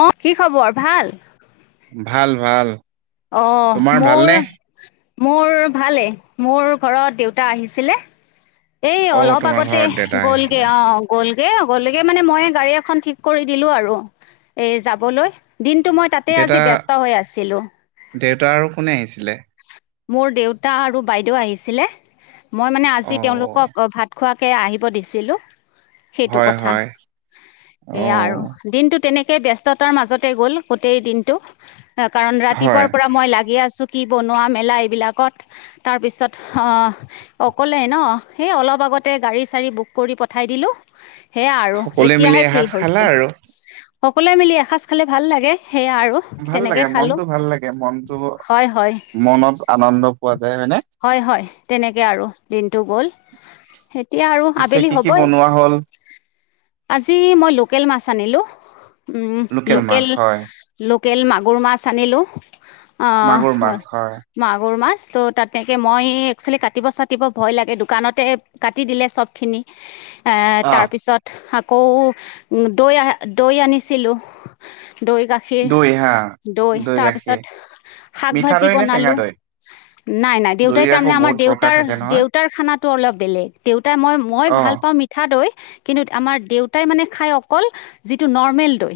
অ, কি খবৰ ভাল। ভাল, ভাল। অ, তোমাৰ মোৰ ভালনে? মোৰ ভালে মোৰ ঘৰত দেউতা আহিছিলে। এই অ অলপ তোমাৰ আগতে ঘৰত দেউতা গ'লগে আহিছিলে। অ। গ'লগে গ'লগে মানে মইয়ে গাড়ী এখন ঠিক কৰি দিলো আৰু। এই যাবলৈ দিনটো মই তাতেই দেউতা আজি ব্যস্ত হৈ আছিলোঁ। দেউতা আৰু কোনে আহিছিলে? মোৰ দেউতা আৰু বাইদেউ আহিছিলে মই মানে অ আজি অ তেওঁলোক অঁ ভাত খোৱাকে আহিব দিছিলোঁ। সেইটো হয় কথা হয় অ সেয়া আৰু দিনটো তেনেকে ব্যস্ততাৰ মাজতে গ'ল গোটেই দিনটো কাৰণ হয় ৰাতিপুৱাঁৰ পৰা মই লাগি আছোঁ। কি বনোৱা মেলা এইবিলাকত তাৰপিছত অহ অকলে ন। সেই অলপ আগতে গাড়ী- চাড়ী বুক কৰি পঠাই দিলোঁ। সেয়া আৰু সকলোৱে মিলি এতিয়াহে ফ্ৰী এসাঁজ খালা হৈছোঁ আৰু সকলোৱে মিলি এসাজ খালে ভাল লাগে সেয়া আৰু। ভাল তেনেকৈ লাগে খালোঁ মনটো ভাল লাগে মনটো হয় হয় মনত আনন্দ পোৱা যায় হয়নে। হয়, হয় তেনেকে আৰু দিনটো গ'ল। এতিয়া আৰু পিছে আবেলি কি কি হ'বই, বনোৱা হ'ল? আজি মই লোকেল মাছ আনিলোঁ। উম, লোকেল মাছ হয়, লোকেল মাগুৰ মাছ আনিলোঁ। অ মাগুৰ হ মাছ হয়, মাগুৰ মাছ ত' তাতকে মই একচেলি কাটিব- চাটিব ভয় লাগে দোকানত তে কাটি দিলে ছবখিনি এ অ তাৰ পিছত আকৌ দৈ আ, দৈ আনিছিলোঁ দৈ গা খী, দৈ হা দৈ তাৰপিছত শাক মিঠা ভাজি দৈ নে টেঙা বনালোঁ। দৈ? নাই নাই দেউতাই দৈৰ তাৰ আকৌ মানে আমাৰ বহুত প্ৰকাৰ দেউতাৰ, থাকে নহয়। দেউতাৰ খানাটো অলপ বেলেগ দেউতাই মই মই অ ভাল পাওঁ [inaudible] মিঠা দৈ, কিন্তু আমাৰ দেউতাই মানে খাই অকল যিটো নৰ্মেল দৈ।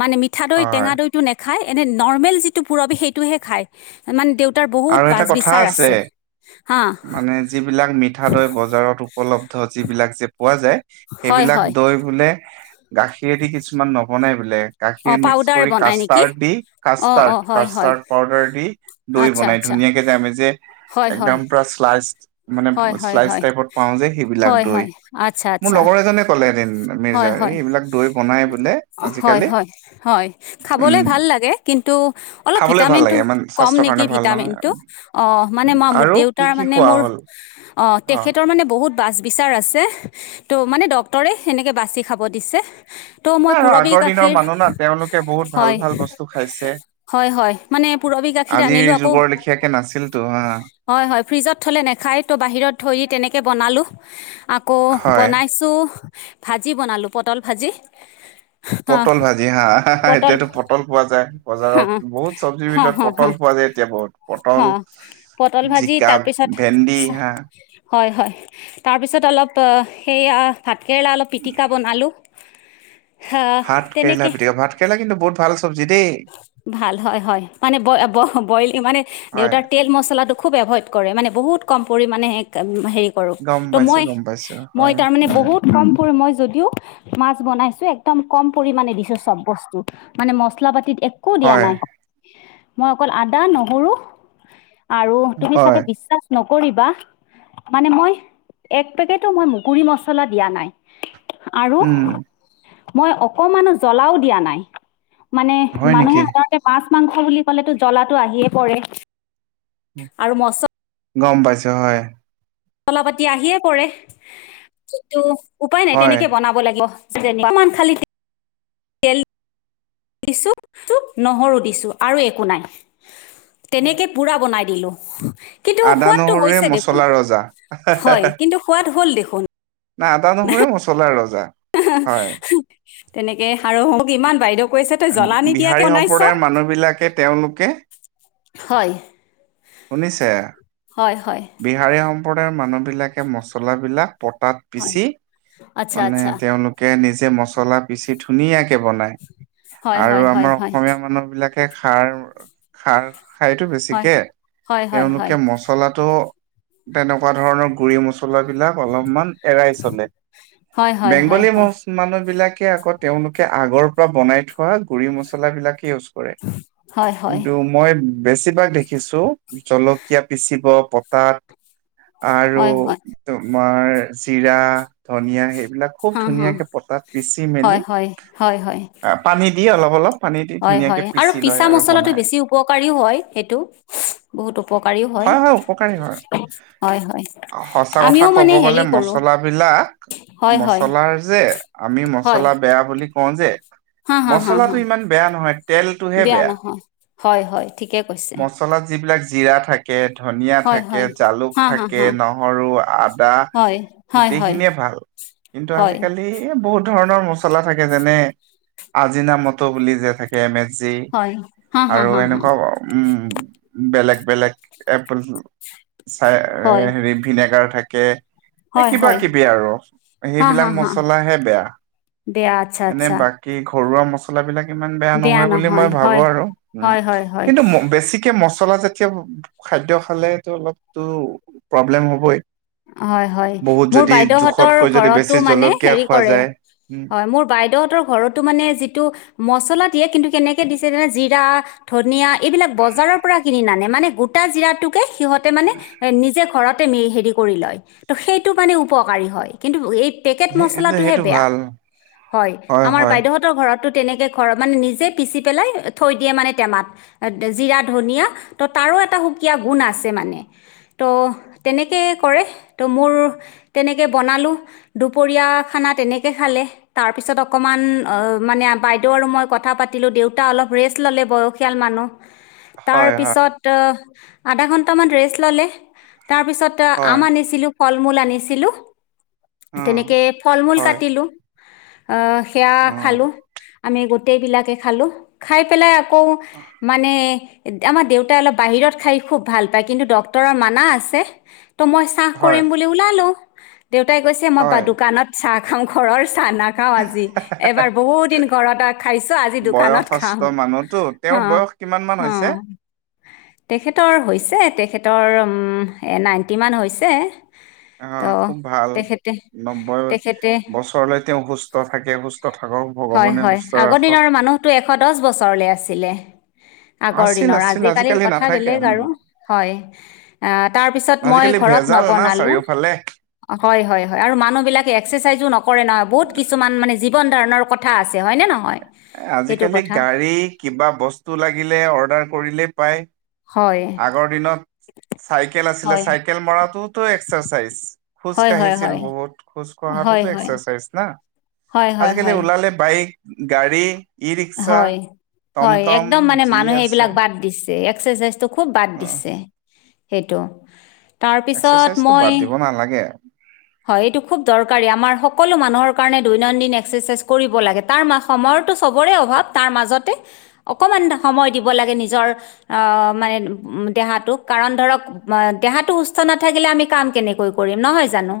মানে মিঠা দৈ, হয় টেঙা দৈটো নেখায় এনেই নৰ্মেল যিটো পুৰবি সেইটোহে খায়। ইমান দেউতাৰ আৰু বহুত এটা বাছ - কথা বিচাৰ আছে হা। মানে যিবিলাক মিঠা দৈ বজাৰত উপলব্ধ যিবিলাক যে পোৱা যায় হয় সেইবিলাক হয় দৈ বোলে গাখিৰেদি কিছুমান ন বনাই বোলে অঁ গাখীৰ মিক্স পাউদাৰ কৰি বনাই নেকি কাষ্টাৰ্ড দি অঁ কাষ্টাৰ্ড, অঁ হয় হয় কাষ্টাৰ্ড পাউদাৰ দি দৈ আচ্ছা বনাই আচ্ছা ধুনীয়াঁকে যে আমি যে হয় হয় একদম পুৰা শ্লাইচ মানে হয় হয় শ্লাইচ হয় টাইপত পাওঁ যে সেইবিলাক হয় দৈ হয় আচ্ছা মোৰ আচ্ছা লগৰ এজনে ক'লে এদিন হয় মিৰ্জা হয় এই এইবিলাক দৈ বনাই বোলে হ'য়, আজিকালি হ'য়, হ'য় উম খাবলে ভাল লাগে কিন্তু অলপ খাবলৈ ভাল ভিটামিনটো লাগে ইমান কম স্বাস্থ্যৰ নেকি, কাৰণে ভাল নহয় ভিটামিনটো অ মানে মই আৰু কি দেউতাৰ কি মানে খোৱা মোৰ হ'ল অ, তেখেতৰ মানে বহুত বাচ বিচাৰ আছে ত' মানে ডক্তৰেট হেনেকে বাচি খাব দিছে। ত' মই আৰু পুৰৱী আগৰ দিনৰ গাখীৰ মানুহ না তেওঁলোকে বহুত ভাল হ'য়। ভাল বস্তু খাইছে। হয়, হয় মানে পুৰবি গাখীৰ আজিৰ আনিলোঁ আকৌ যুগৰ লেখীয়াকে নাছিলতো হা। হয় হয় ফ্ৰিজত থ'লে নাখায় তো বাহিৰত থৈ তেনেকৈ বনালোঁ। আকৌ হয় বনাইছোঁ ভাজি বনালোঁ পটল ভাজি। হা পটল ভাজি হা হা এতিয়াতো পটল পোৱা যায় হা বজাৰত বহুত চব্জিৰ হা ভিতৰত হা হা পটল পোৱা যে। এতিয়া বহুত পটল অ', পটল ভাজি জিকা তাৰপিছত ভেন্দী হা। হয় হয় তাৰপিছত অলপ অ সেইয়া ভাতকেৰেলা অলপ পিটিকা। বনালো। ভাত কেৰেলা পিতিকা ভাত কেৰেলা কিন্তু বহুত ভাল চব্জি দে। ভাল হয় হয় মানে ব বইল মানে হয় দেউতাৰ তেল মচলাটো। খুব এভইড কৰে, মানে বহুত কম পৰিমাণে এক, হেৰি কৰো গম ত, পাইছো মই গম পাইছো মই হয় তাৰ মানে, উম বহুত কম পৰি, মই যদিও মাছ বনাইছো, একদম কম পৰিমণে দিছো চ'ব বস্তু, মানে মছলা পাতি এক একো দিয়া হয় নাই, মই অকল আদা, নহৰু আৰু তুমি হয় চাগে বিশ্বাস নকৰিবা, মানে মই এক পেকেটো মই গুৰি মচলা দিয়া নাই। আৰু উম মই অকমানো জ্বলাও দিয়া নাই, মানে হয় নেকি মানুহে সাধাৰতে মাছ-মাংস বুলি ক'লেটো জ্বলাটো আহিয়ে পৰে আৰু মচলা গম, পাইছো হয়। চলা, পাতি আহিয়ে পৰে, কিন্তু উপায় নাই হয় তেনেকৈ বনাব লাগিব। যেনেবা, অকমান খালি দিছোঁ নহৰু দিছোঁ, আৰু একো নাই, তেনেকৈ পুৰা বনাই দিলোঁ। কিন্তু আদা সোৱাদটো নহৰুৱে হৈছে মছলা দেখোন, ৰজা হয় কিন্তু সোৱাদ হ'ল দেখোন। নাই আদা, নহৰুৰে মচলাৰ ৰজা। হয়। তেনেকে আৰু মোক ইমান বাইদেউ কৈছে তই জ্বলা নিদিয়াকে বিহাৰী বনাইছ, সম্প্ৰদায়ৰ মানুহ বিলাকে তেওঁলোকে হয়। শুনিছে, হয় হয় বিহাৰী সম্প্ৰদায়ৰ মানুহ বিলাকে মচলাবিলাক পতাত হয় পিচি, আচ্ছা মানে আচ্ছা তেওঁলোকে নিজে মচলা পিচি ধুনীয়াকে বনায়। হয় আৰু হয় হয় আমাৰ হয় অসমীয়া মানুহ বিলাকে খাৰ, খাৰ, খাইতো হয় বেছিকে হয় হয় তেওঁলোকে হয় মচলাটো, তেনেকুৱা ধৰণৰ গুৰি মছলা মচলা বিলাক অলপমান এৰাই চলে, হয় হয় বেংগলী ম হয় মানুহ বিলাকে আকৌ তেওঁলোকে আগৰ পৰা বনাই থোৱা গুৰি মচলা বিলাকে ইউজ কৰে, হয় হয় হয় কিন্তু মই বেছিভাগ দেখিছো। জলকীয়া পিচিব পটাত আৰু হয় হয় তোমাৰ জিৰা ধনিয়া সেইবিলাক খুব, হা হা ধুনীয়াকে পতাত পিচি মেলি হয় হয় হয় হয় আহ, পানী দি, অলপ অলপ পানী দি হয় ধুনীয়াকে হয় পিচি লয় পিছা আৰু মছলাটো বনাই। বেছি উপকাৰীও হয়, সেইটো। বহুত উপকাৰীও হয়, হয়, হয়। সঁচা কথা আমিও ক'ব মানে গলে, হেৰি কৰোঁ মচলাবিলাক হয় হয় মচলাৰ যে আমি হয় মচলা বেয়া বুলি কওঁ যে, হা হা হা মচলাটো হা ইমান বেয়া নহয়। বেয়া নহয়, হয় হয় ঠিকে। কৈছে মচলাত যিবিলাক জিৰা থাক থাকে, ধনিয়া হয় থাকে, হয় জালুক হা হা থাকে, হা নহৰু, আদা। হয় হয় হয় গোটেইখিনিয়ে ভাল, কিন্তু হয় আজিকালি এই বহুত ধৰণৰ মচলা থাকে, যেনে আজিনা মটৰ বুলি যে থাকে। এ, মে, জি হয় হা হা আৰু হা হা এনেকুৱা উম, বেলেগ বেলেগ [inaudible] চাই হয় হেৰি ভিনেগাৰ থাকে। এই হয় হয় কিবা-কিবি আৰু হা সেইবিলাক হা হা মচলাহে বেয়া, বেয়া আচ্ছা এনে আচ্ছা বাকী কি ঘৰুৱা মছলাবিলাক ইমান বেয়া নহয় বুলি মই ভাবো আৰু উম, হয় হয় হয় [inaudible] বেছিকে মচলা জাতীয় খাদ্য খালেতো, অলপতো প্ৰব্লেম হ'বই। হয়, হয়, বহুত মোৰ যদি বাইদেউহঁতৰ জোখতকৈ যদি বেছি ঘৰতো মানে, জলকীয়া হেৰি খোৱা কৰে। যায় উম হয়, মোৰ বাইদেউহঁতৰ ঘৰ মানে যিটো মছলা দিয়ে কিন্তু কেনেকে দিছে জানা জিৰা, ধনীয়া এইবিলাক বজাৰৰ পৰা কিনি নানে মানে গোটা জিৰাটোকে সিহঁতে মানে এ নিজে ঘৰতে হেৰি কৰি লয়। ত' সেইটো মানে উপকাৰী হয়। কিন্তু এই পেকেত সেই এনে মছলাতোহে সেইটো বেয়া, ভাল। হয়। আমাৰ বাইদেউহত তহঁতৰ ঘৰতো তেনেকে ঘৰ- মানে নিজে পিচি পেলাই থৈ দিয়ে মানে টেমাত। জিৰা, ধনিয়া ত' তাৰো এটা সুকীয়া গুণ আছে মানে। ত' তেনেকে কৰে, ত' মোৰ তেনেকে বনালো। দুপৰীয়া খানা তেনেকে খালে। তাৰপিছত অকণমান মানে বাইদেউ আৰু মই কথা পাতিলোঁ। দেউতা অলপ ৰেষ্ট ল'লে, বয়সীয়াল মানুহ। তাৰ হয়, হয়, পিছত আধা ঘন্টামান ৰেষ্ট ল'লে, তাৰপিছত আম হয়, আনিছিলোঁ, ফল- মূল আনিছিলোঁ। উম, তেনেকে ফল- মূল হয়, কাটিলো। আহ, সেয়া উম, খালোঁ, আমি গোটেই বিলাকে খালোঁ, খাই পেলাই আকৌ মানে আমাৰ দেউতাই অলপ বাহিৰত খাই খুব ভাল পায়, কিন্তু ডক্টৰৰ মানা আছে। ত' মই চাহ হয়, কৰিম বুলি ওলাললোঁ। দেউতাই কৈছে মই হয়। দোকানত চাহ খাম ঘৰৰ চাহ নাক নখাও আজি। এবাৰ বহুত দিন ঘৰত খাইছোঁ আজি দোকানত খাম। ত' হা তেওঁৰ বয়স কিমান মান হা হৈছে? তেখেতৰ হৈছে, তেখেতৰ উম নাইণ্টি মান হৈছে। ত' অ' খুব ভাল তেখেতে নব্বৈ তেখেতে বছৰলৈ তেওঁ সুস্থ থাকে, সুস্থ সুস্থ থাকক, ভগৱানে সুস্থ ৰাখক। টো এশ দহ বছৰলৈ আছিলে। আগৰ আছিল, দিনৰ আছিল, আজিকালিৰ আজিকালি কথা নাথাকে বেলেগ উম। আৰু হয়। আ, তাৰপিছত আজিকালি মই ঘৰত ভেজাল না নবনালোঁ। চাৰিওফালে। হয়- হয়- হয় আৰু মানুহ বিলাকে এক্সাৰচাইজো নকৰে নহয়, বহুত কিছুমান মানে জীৱন ধাৰণৰ কথা কথা আছে হয়নে নহয়? এ সেইটো আজিকালি কথা গাড়ী কিবা বস্তু লাগিলে অৰ্ডাৰ কৰিলেই পায়। হয় আগৰ দিনত, চাইকেল আছিলে চাই হয় চাইকেল মৰাটোতো এক্সাৰচাইজ, খোজ হয় হয় কঢ়িছিল হয় বহুত। খোজ কঢ়াটোতো হয় হয় এক্সাৰচাইজ না। হয় হয় আজিকালি হয় ওলালে বাইক গাড়ী ৰিকছা। হয় হয়, একদম মানে মানুহে এইবিলাক বাদ দিছে, এক্সাৰচাইজটো খুব বাদ অ দিছে। সেইটো তাৰপিছত এক্সাৰচাইজটো মই বাদ দিব নালাগে। হয়, এইটো খুব দৰকাৰী আমাৰ সকলো মানুহৰ কাৰণে দৈনন্দিন এক্সাৰচাইজ কৰিব লাগে। তাৰ ম- সময়তো চবৰে অভাৱ, তাৰ মাজতে অকমান সময় দিব লাগে নিজৰ আহ, মানে উম, দেহাতোক কাৰণ ধৰক দেহাটো সুস্থ নাথাকিলে আমি কাম কেনেকৈ কৰিম নহয় জানো।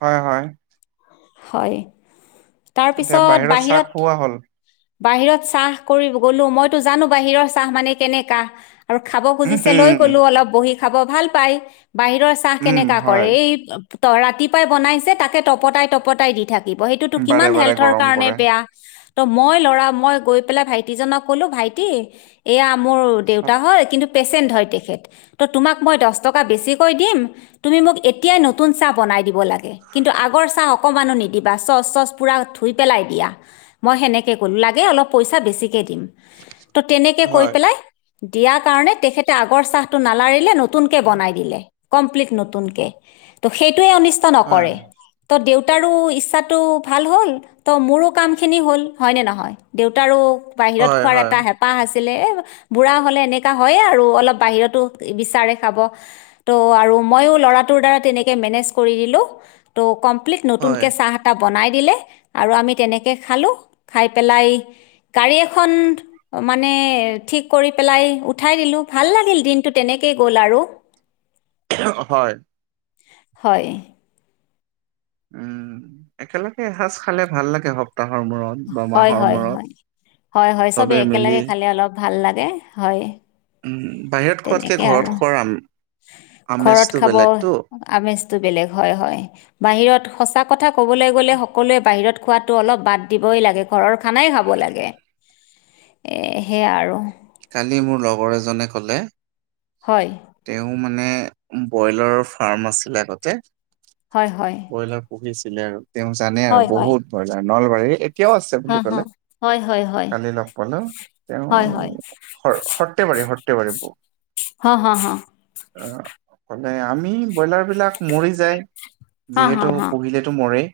হয়, হয়। হয়, এতিয়া তাৰপিছত চাহ বাহিৰত খোৱা হ'ল বাহিৰত চাহ কৰিব গ'লো। মইতো জানো বাহিৰৰ চাহ মানে কেনেকা। আৰু খাব উম খুজিছে লৈ হম গ'লো। অলপ বহি খাব ভাল পাই, বাহিৰৰ চাহ উম কেনেকা হয় কৰে, এই ৰাতিপুৱাই বনাইছে তাকে তপতাই- তপতাই দি থাকে। লাগিব সেইটোতো বাৰে কিমান বাৰে হেল্থৰ গৰম কাৰণে কৰে বেয়া। ত' মই ল'ৰা, মই গৈ পেলাই ভাইটিজনক ক'লো, ভাইটি এয়া মোৰ চাপ দেউতা হয় কিন্তু পেচেণ্ট হয় তেখেত, তো তোমাক মই দশ টকা বেছিকৈ দিম তুমি মোক এতিয়া নতুন চাহ বনাই দিব লাগে কিন্তু আগৰ চাহ অকমানো নিদিবা চচ-চচ পুৰা ধুই পেলাই দিয়া। মই সেনেকে ক'লো লাগে অলপ পইচা বেছিকে দিম। ত' তেনেকে কৈ হয় পেলাই দিয়া কাৰণে তেখেতে আগৰ চাহটো নালাৰিলে নতু নতুনকে বনাই দিলে কমপ্লিট নতুনকে। ত' সেইটোৱে অনিষ্ট নকৰে। হয় ত' দেউতাৰো ইচ্ছাটো ভাল হ'ল, ত' মোৰো কামখিনি হ'ল হয়নে নহয়? দেউতাৰো বাহিৰত হয় খোৱাৰ হয় এটা হে পাহ আছিলে এ বুঢ়া হ'লে এনেকা হয়ে আৰু অলপ বাহিৰতো বিচাৰে খাব। ত' আৰু মইয়ো ল'ৰাটোৰ দ্বাৰা তেনেকে মেনেজ কৰি দিলো ত' কমপ্লিট হয় নতুনকে চাহ টা বনাই দিলে আৰু আমি তেনেকে খালো। খাই পেলাই গাড়ী এখন মানে ঠিক কৰি পেলাই উঠাই দিলো ভাল লাগিল। দিনটো তেনেকেই গ'ল আৰু। হয়। হয়। উম, একেলগে এসজ খালে ভাল লাগে সপ্তাহৰ মূৰত। বা হয় মাহৰ হয় মূৰত হয় হয় হয় চবে একেলগে খালে অলপ ভাল লাগে হয়। উম। বাহিৰত খোৱাতকে তেনেকে ঘৰত আৰু খোৱাৰ আম ঘৰত আমেজটো খাব। বেলেগতো। আমেজটো বেলেগ হয় হয়। বাহিৰত সঁচা কথা ক'বলে গ'লে সকলোৱে বাহিৰত খোৱাটো অলপ বাদ দিবই লাগে ঘৰৰ খানাই খাব লাগে। এ সেয়া আৰু। কালি মোৰ লগৰ এজনে ক'লে হয়। তেওঁ মানে ব্ৰইলাৰৰ ফাৰ্ম আছিল আগতে। হয় হয়। ব্ৰইলাৰ পোহিছিলে আৰু তেওঁ জানে আৰু হয় হয় বহুত ব্ৰইলাৰ নলবাৰীৰ তেওঁ আছে হা বুলি হা ক'লে হয় হয় হয় কালি লগ পালো তেওঁ হয় হয় সৰ্থেবাৰী সৰ্থেবাৰী। হা হা হা অ ক'লে আমি ব্ৰইলাৰবিলাক মৰি যায় হা হা যিহেতু পোহিলেতো মৰেই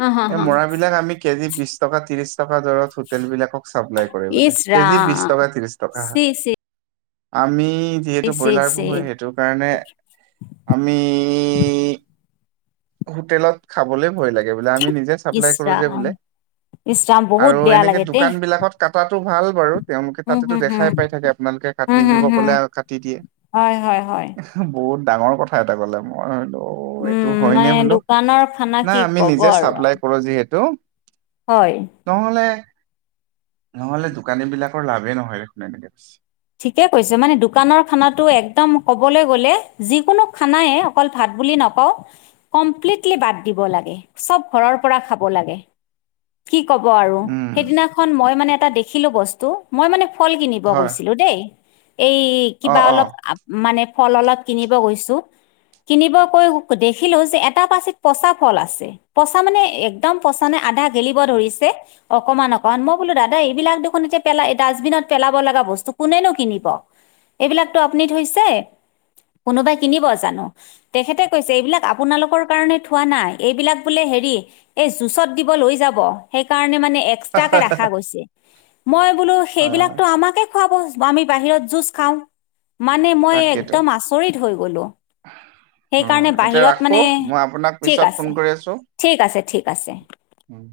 হা হা এই হা মৰাবিলাক আমি কেজি বিশ টকা, ত্ৰিশ টকা দৰত হোটেলবিলাকক চাপ্লাই কৰে বোলে। ইচ কেজি বিশ ৰাম টকা, ত্ৰিশ টকা। চি চি আমি যিহেতু চি ব্ৰইলাৰ চি পোহো সেইটো কাৰণে আমি হোটেলত খাবলে ভয় লাগে বোলে আমি নিজে চাপ্লাই কৰো যে বোলে। ইছ ৰাম বহুত আৰু বেয়া এনেকে লাগে দেই দোকানবিলাকত কাটাটো ভাল বাৰু তেওঁলোকে উম তাতেটো হুম হুম দেখাই পাই থাকে আপোনালোকে উম কাটি হুম দিব হুম ক'লে আৰু কাটি দিয়ে। হয় হয় হয়। বহুত ডাঙৰ কথা এটা ক'লে মই হয়টো উম, মানে দোকানৰ খানা কি ক'ব আৰু। তেওঁ ক'লে যিহেতু হয়। নহ'লে নহ'লে দোকানীবিলাকৰ লাভে নহয় দেখোন এনেকে কৈছে। ঠিকে কৈছে মানে দোকানৰ খানাটো একদম কবলে গ'লে যিকোনো খানায়ে অকল ভাত বুলি নকওঁ কমপ্লিটলি বাদ দিব লাগে চব ঘৰৰ পৰা খাব লাগে। কি কব আৰু? উম, সেইদিনাখন মই মানে এটা দেখিলো বস্তু, মই মানে ফল কিনিব হয় গৈছ- ছো দেই এই অ', কিবা অ', অলপ মানে ফল অলপ কিনিব গৈছো। কিনিব কৈ দেখিলোঁ যে এটা পাচিত পচা ফল আছে- পচা মানে একদম পচা নে আধা গেলিব ধৰিছে। অকমান অকমান, মই বোলো দাদা এইবিলাক দেখোন এতিয়া পেলাই ডাষ্টবিনত পেলাব লগা বস্তু- কোনেনো কিনিব? এইবিলাকতো আপুনি থৈছে, কোনোবাই কিনিব জানো? তেখেতে কৈছে এইবিলাক আপোনালোকৰ কাৰণে থোৱা নাই। এইবিলাক বোলে হেৰি- এই জুচত দিব লৈ যাব। সেইকাৰণে মানে এক- এষ্টাকে ৰাখা গৈছে, মই বোলো হয় হয় সেইবিলাকতো আমাকে- খোৱাব, আমি বাহিৰত জুচ খাওঁ। মানে মই তাকেইতো। একদম আচৰিত হৈ গ'লো। অ সেইকাৰণে এতিয়া বাহিৰত ৰাখো মানে, মই আপোনাক ঠিক পিছত আছে ফোন কৰি আছো। ঠিক আছে ঠিক আছে। উম'।